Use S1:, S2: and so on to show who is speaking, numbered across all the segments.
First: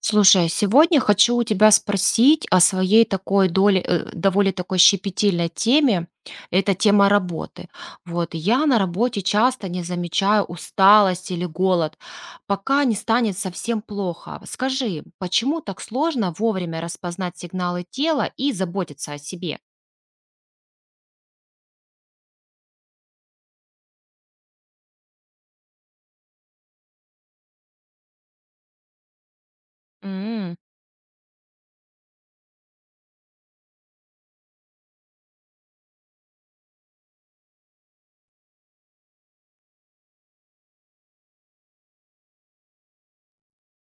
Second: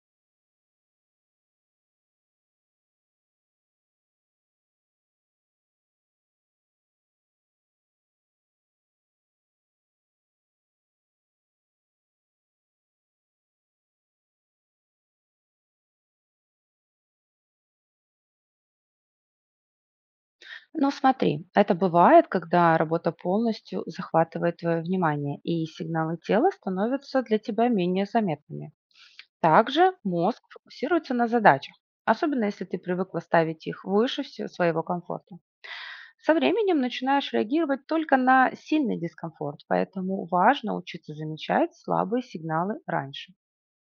S1: Слушай, а сегодня хочу у тебя спросить о своей такой доле, довольно такой щепетильной теме. Это тема работы. Вот я на работе часто не замечаю усталость или голод, пока не станет совсем плохо. Скажи, почему так сложно вовремя распознать сигналы тела и заботиться о себе?
S2: Ну, смотри, это бывает, когда работа полностью захватывает твое внимание, и сигналы тела становятся для тебя менее заметными. Также мозг
S1: М,
S2: фокусируется на задачах, особенно если ты привыкла ставить их выше всего своего комфорта. Со временем начинаешь реагировать только на сильный дискомфорт, поэтому важно учиться замечать слабые сигналы раньше.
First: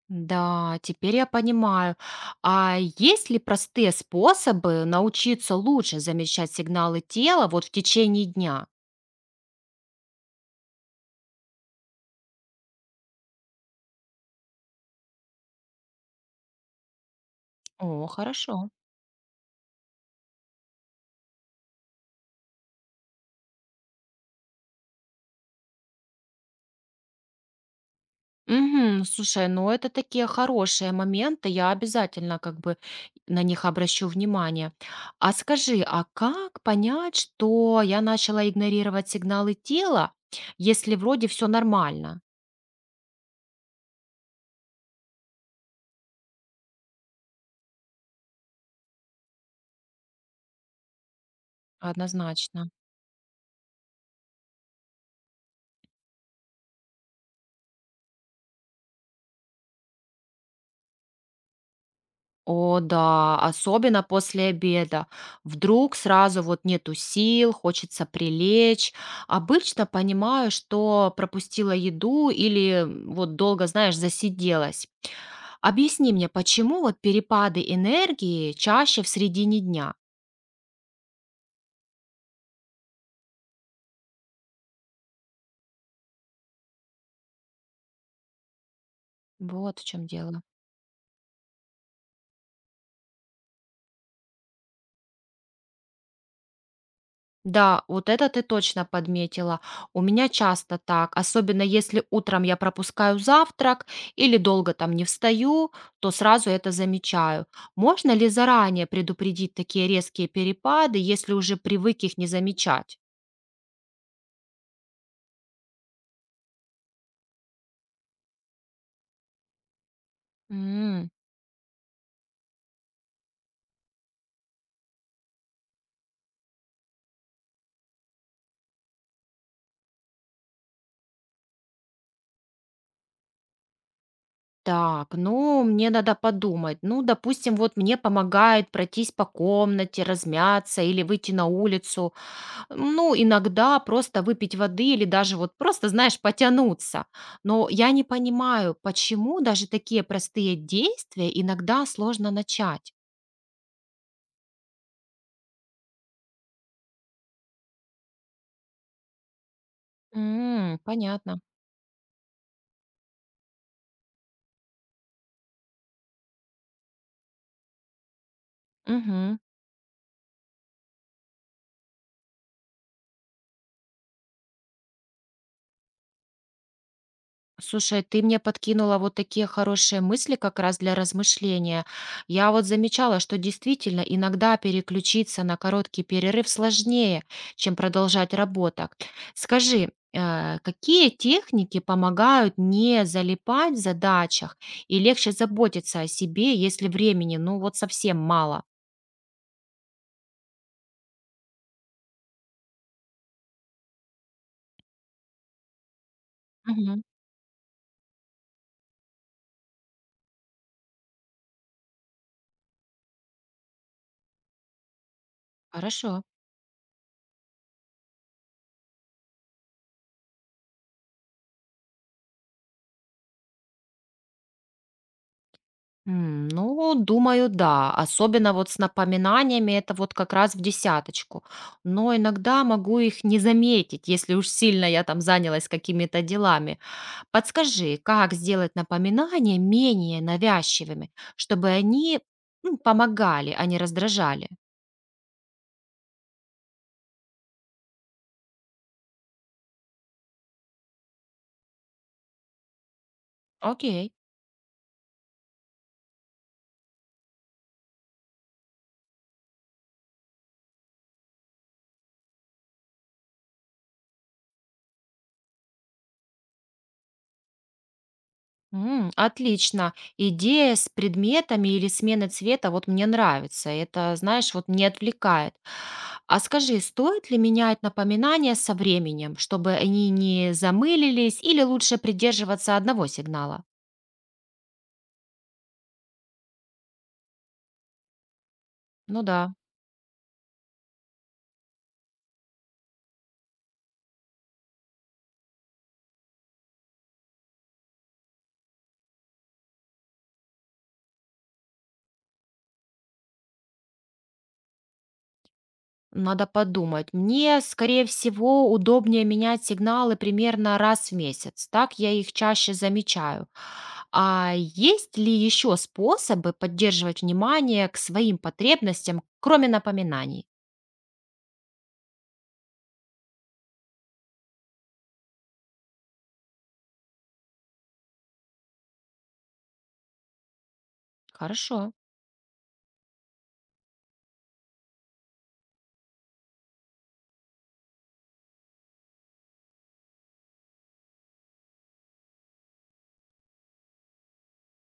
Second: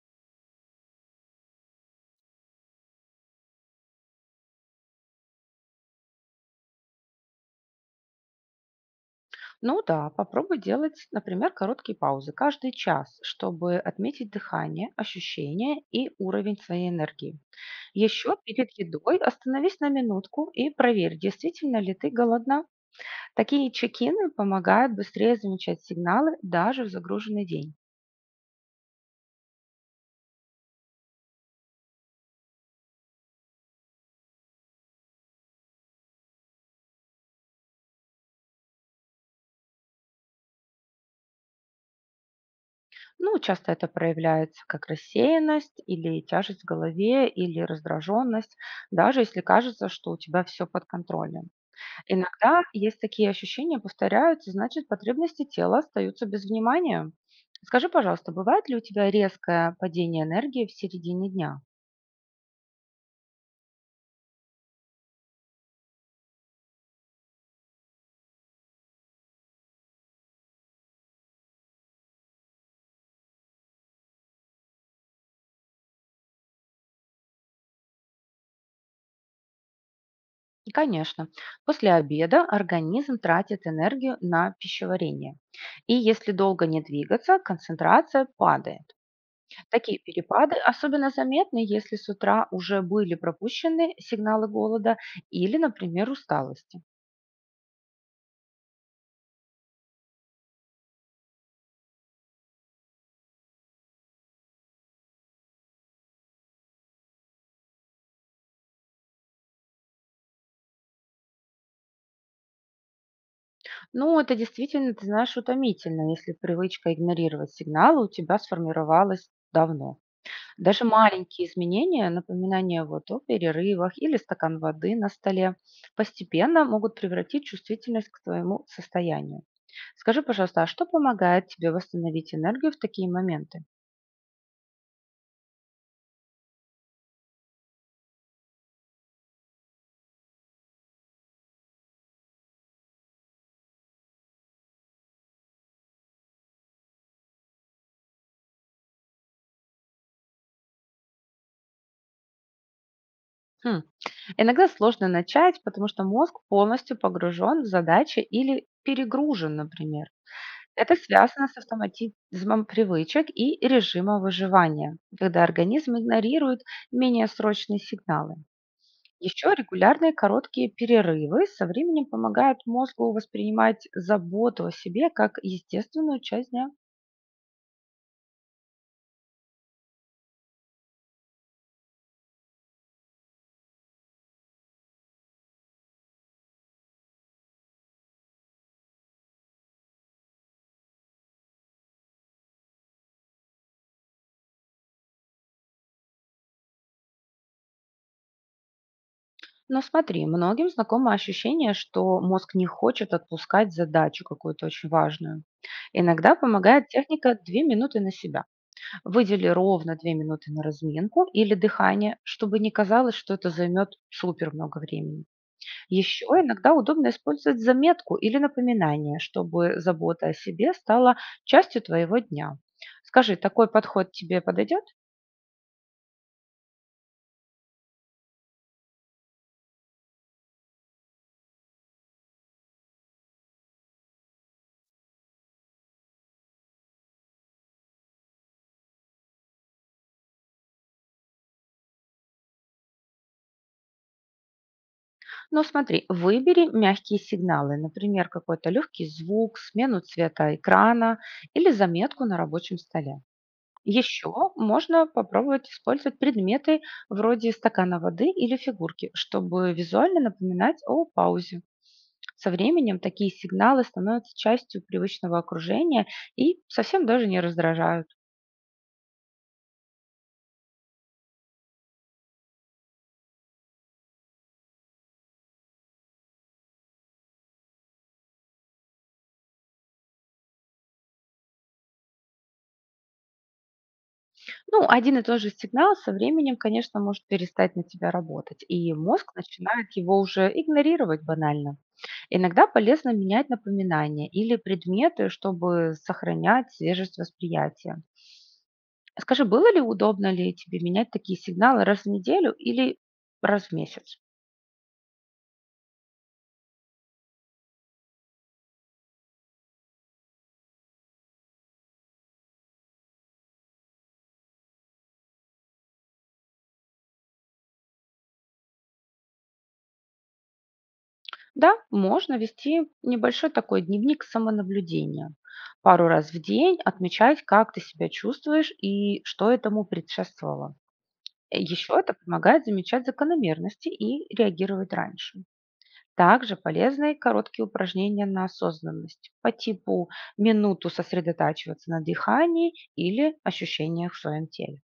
S1: Да, теперь я понимаю. А есть ли простые способы научиться лучше замечать сигналы тела вот в течение дня?
S2: Ну да, попробуй делать, например, короткие паузы каждый час, чтобы отметить дыхание, ощущения и уровень своей энергии.
S1: О,
S2: Еще перед
S1: хорошо.
S2: едой остановись на минутку и проверь, действительно ли ты голодна. Такие чекины помогают быстрее замечать сигналы даже в загруженный день.
S1: Мгм. Слушай, ну это такие хорошие моменты, я обязательно как бы на них обращу внимание. А скажи, а как понять, что я начала игнорировать сигналы тела, если вроде все нормально?
S2: Ну, часто это проявляется как рассеянность или тяжесть в голове или раздраженность, даже если кажется, что у тебя все под контролем. Иногда
S1: Однозначно.
S2: есть такие ощущения повторяются, значит, потребности тела остаются без внимания. Скажи, пожалуйста, бывает ли у тебя резкое падение энергии в середине дня?
S1: О, да, особенно после обеда. Вдруг сразу вот нету сил, хочется прилечь. Обычно понимаю, что пропустила еду или вот долго, знаешь, засиделась. Объясни мне, почему вот перепады энергии чаще в середине дня?
S2: И, конечно. После обеда организм тратит энергию на пищеварение. И если долго не двигаться, концентрация падает.
S1: Вот в
S2: Такие
S1: чем дело.
S2: перепады особенно заметны, если с утра уже были пропущены сигналы голода или, например, усталости.
S1: Да, вот это ты точно подметила. У меня часто так, особенно если утром я пропускаю завтрак или долго там не встаю, то сразу это замечаю. Можно ли заранее предупредить такие резкие перепады, если уже привык их не замечать?
S2: Ну, это действительно, ты знаешь, утомительно, если привычка игнорировать сигналы у тебя сформировалась давно. Даже маленькие изменения, напоминание вот о перерывах или стакан воды на столе, постепенно могут превратить чувствительность к твоему состоянию. Скажи, пожалуйста, а что помогает тебе восстановить энергию в такие моменты?
S1: Так, ну, мне надо подумать. Ну, допустим, вот мне помогает пройтись по комнате, размяться или выйти на улицу. Ну, иногда просто выпить воды или даже вот просто, знаешь, потянуться. Но я не понимаю, почему даже такие простые действия иногда сложно начать.
S2: Хм, Иногда сложно начать, потому что мозг полностью погружен в задачи или перегружен, например.
S1: М,
S2: Это
S1: понятно.
S2: связано с автоматизмом привычек и режимом выживания, когда организм игнорирует менее срочные сигналы.
S1: Мгм.
S2: Еще регулярные короткие перерывы со временем помогают мозгу воспринимать заботу о себе как естественную часть дня.
S1: Слушай, ты мне подкинула вот такие хорошие мысли как раз для размышления. Я вот замечала, что действительно иногда переключиться на короткий перерыв сложнее, чем продолжать работу. Скажи, какие техники помогают не залипать в задачах и легче заботиться о себе, если времени, ну вот совсем мало?
S2: Но смотри, многим знакомо ощущение, что мозг не хочет отпускать задачу какую-то очень важную. Иногда помогает
S1: Мгм.
S2: техника 2 минуты на себя. Выдели ровно 2 минуты на разминку или дыхание, чтобы не казалось, что это займет супер много времени.
S1: Хорошо.
S2: Еще иногда удобно использовать заметку или напоминание, чтобы забота о себе стала частью твоего дня. Скажи, такой подход тебе подойдет?
S1: Ну, думаю, да. Особенно вот с напоминаниями, это вот как раз в десяточку. Но иногда могу их не заметить, если уж сильно я там занялась какими-то делами. Подскажи, как сделать напоминания менее навязчивыми, чтобы они, ну, помогали, а не раздражали?
S2: Ну, смотри, выбери мягкие сигналы, например, какой-то легкий звук, смену цвета экрана или заметку на рабочем столе.
S1: Окей.
S2: Еще можно попробовать использовать предметы вроде стакана воды или фигурки, чтобы визуально напоминать о паузе. Со временем такие сигналы становятся частью привычного окружения и совсем даже не раздражают.
S1: М, отлично. Идея с предметами или смены цвета вот мне нравится. Это, знаешь, вот не отвлекает. А скажи, стоит ли менять напоминания со временем, чтобы они не замылились или лучше придерживаться одного сигнала?
S2: Ну, один и тот же сигнал со временем, конечно, может перестать на тебя работать, и
S1: Ну
S2: мозг
S1: да.
S2: начинает его уже игнорировать банально. Иногда полезно менять напоминания или предметы, чтобы сохранять свежесть восприятия. Скажи, было ли удобно ли тебе менять такие сигналы раз в неделю или раз в месяц?
S1: Надо подумать. Мне, скорее всего, удобнее менять сигналы примерно раз в месяц. Так я их чаще замечаю. А есть ли еще способы поддерживать внимание к своим потребностям, кроме напоминаний?
S2: Да, можно вести небольшой такой дневник самонаблюдения. Пару раз в день отмечать, как ты себя чувствуешь и что этому предшествовало.
S1: Хорошо.
S2: Еще это помогает замечать закономерности и реагировать раньше. Также полезны короткие упражнения на осознанность по типу минуту сосредотачиваться на дыхании или ощущениях в своем теле.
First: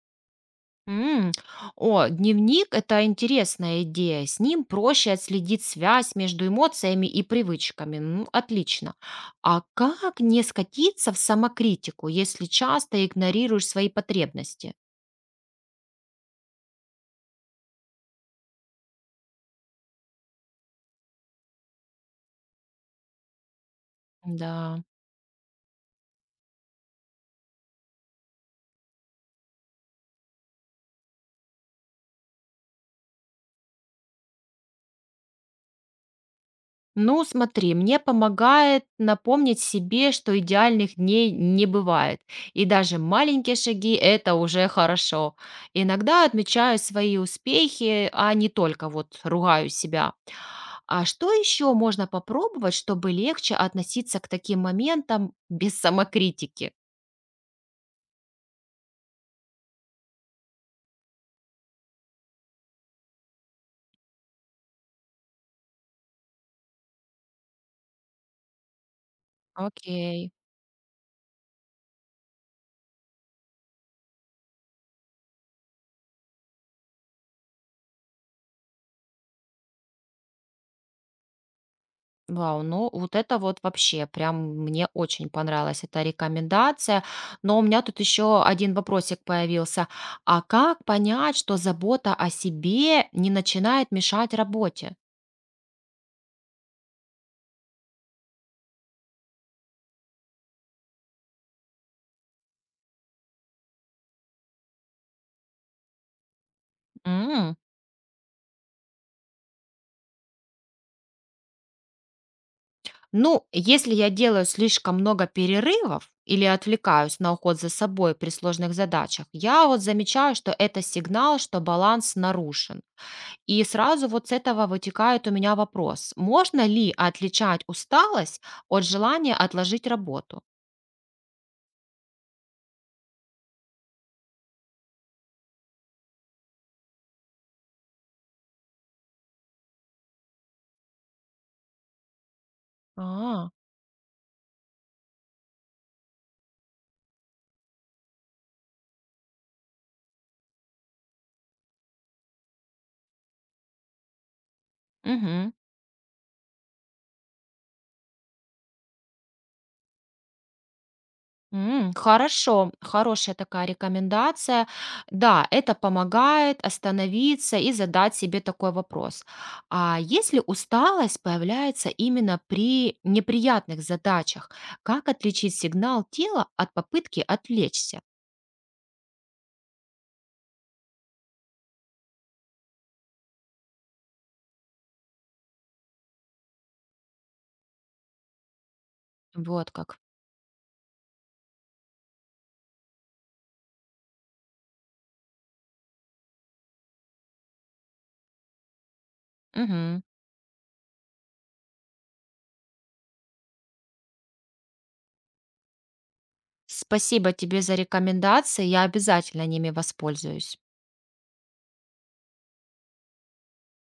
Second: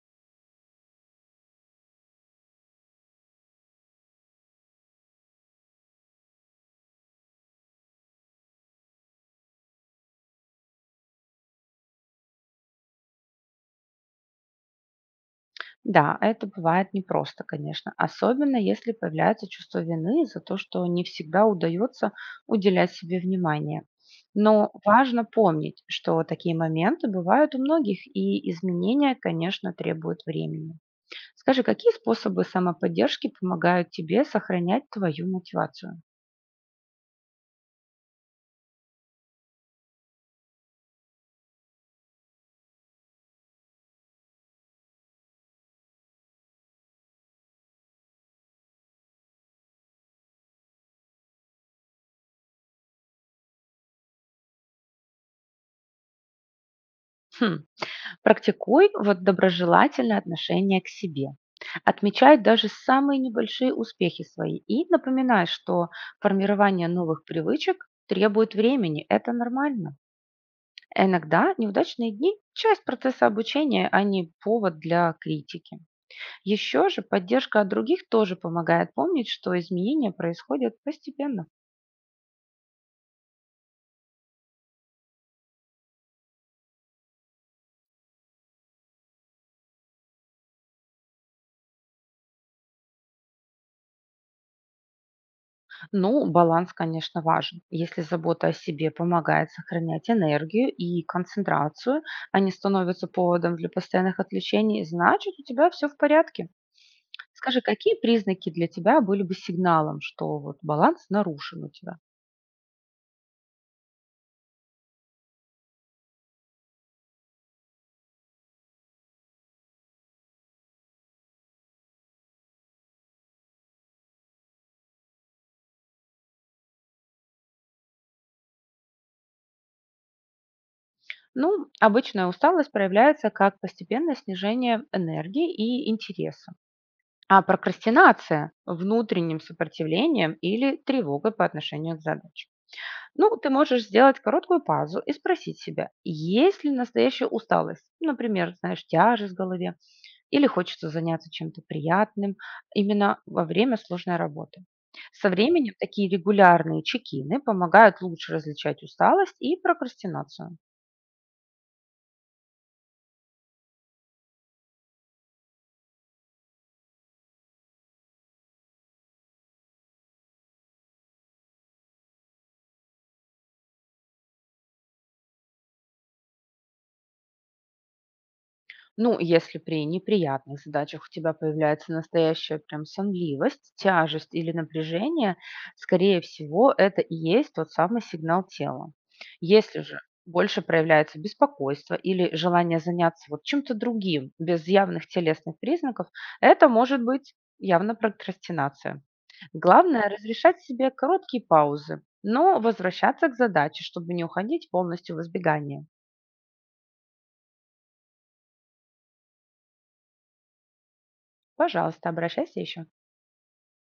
S1: М, О, дневник– это интересная идея. С ним проще отследить связь между эмоциями и привычками. Ну, отлично. А как не скатиться в самокритику, если часто игнорируешь свои потребности?
S2: Да, это бывает непросто, конечно, особенно если появляется чувство вины за то, что не всегда удается уделять себе внимание. Но
S1: Да.
S2: важно помнить, что такие моменты бывают у многих, и изменения, конечно, требуют времени. Скажи, какие способы самоподдержки помогают тебе сохранять твою мотивацию?
S1: Ну, смотри, мне помогает напомнить себе, что идеальных дней не бывает. И даже маленькие шаги– это уже хорошо. Иногда отмечаю свои успехи, а не только вот ругаю себя. А что еще можно попробовать, чтобы легче относиться к таким моментам без самокритики?
S2: Хм. Практикуй вот доброжелательное отношение к себе. Отмечай даже самые небольшие успехи свои и напоминай, что формирование новых привычек требует времени, это нормально.
S1: Окей.
S2: А иногда неудачные дни– часть процесса обучения, а не повод для критики. Еще же поддержка от других тоже помогает помнить, что изменения происходят постепенно.
S1: Вау, ну вот это вот вообще прям мне очень понравилась эта рекомендация. Но у меня тут еще один вопросик появился. А как понять, что забота о себе не начинает мешать работе?
S2: Ну, баланс, конечно, важен. Если забота о себе помогает сохранять энергию и концентрацию, а не становится поводом для постоянных отвлечений, значит, у тебя все в порядке.
S1: М,
S2: Скажи, какие признаки для тебя были бы сигналом, что вот баланс нарушен у тебя?
S1: Ну, если я делаю слишком много перерывов или отвлекаюсь на уход за собой при сложных задачах, я вот замечаю, что это сигнал, что баланс нарушен. И сразу вот с этого вытекает у меня вопрос. Можно ли отличать усталость от желания отложить работу?
S2: Ну, обычная усталость проявляется как постепенное снижение энергии и интереса. А прокрастинация– внутренним сопротивлением или тревогой по отношению к задаче. Ну,
S1: А,
S2: ты можешь сделать короткую паузу и спросить себя, есть ли настоящая усталость, например, знаешь, тяжесть в голове, или хочется заняться чем-то приятным именно во время сложной работы. Со
S1: мгм.
S2: временем такие регулярные чекины помогают лучше различать усталость и прокрастинацию.
S1: М, хорошо, хорошая такая рекомендация. Да, это помогает остановиться и задать себе такой вопрос. А если усталость появляется именно при неприятных задачах, как отличить сигнал тела от попытки отвлечься?
S2: Ну, если при неприятных задачах у тебя появляется настоящая прям сонливость, тяжесть или напряжение, скорее всего, это и есть тот самый сигнал тела.
S1: Вот
S2: Если же
S1: как.
S2: больше проявляется беспокойство или желание заняться вот чем-то другим без явных телесных признаков, это может быть явно прокрастинация. Главное– разрешать себе короткие паузы, но возвращаться к задаче, чтобы не уходить полностью в избегание.
S1: Спасибо тебе за рекомендации, я обязательно ними воспользуюсь.
S2: Пожалуйста, обращайся еще.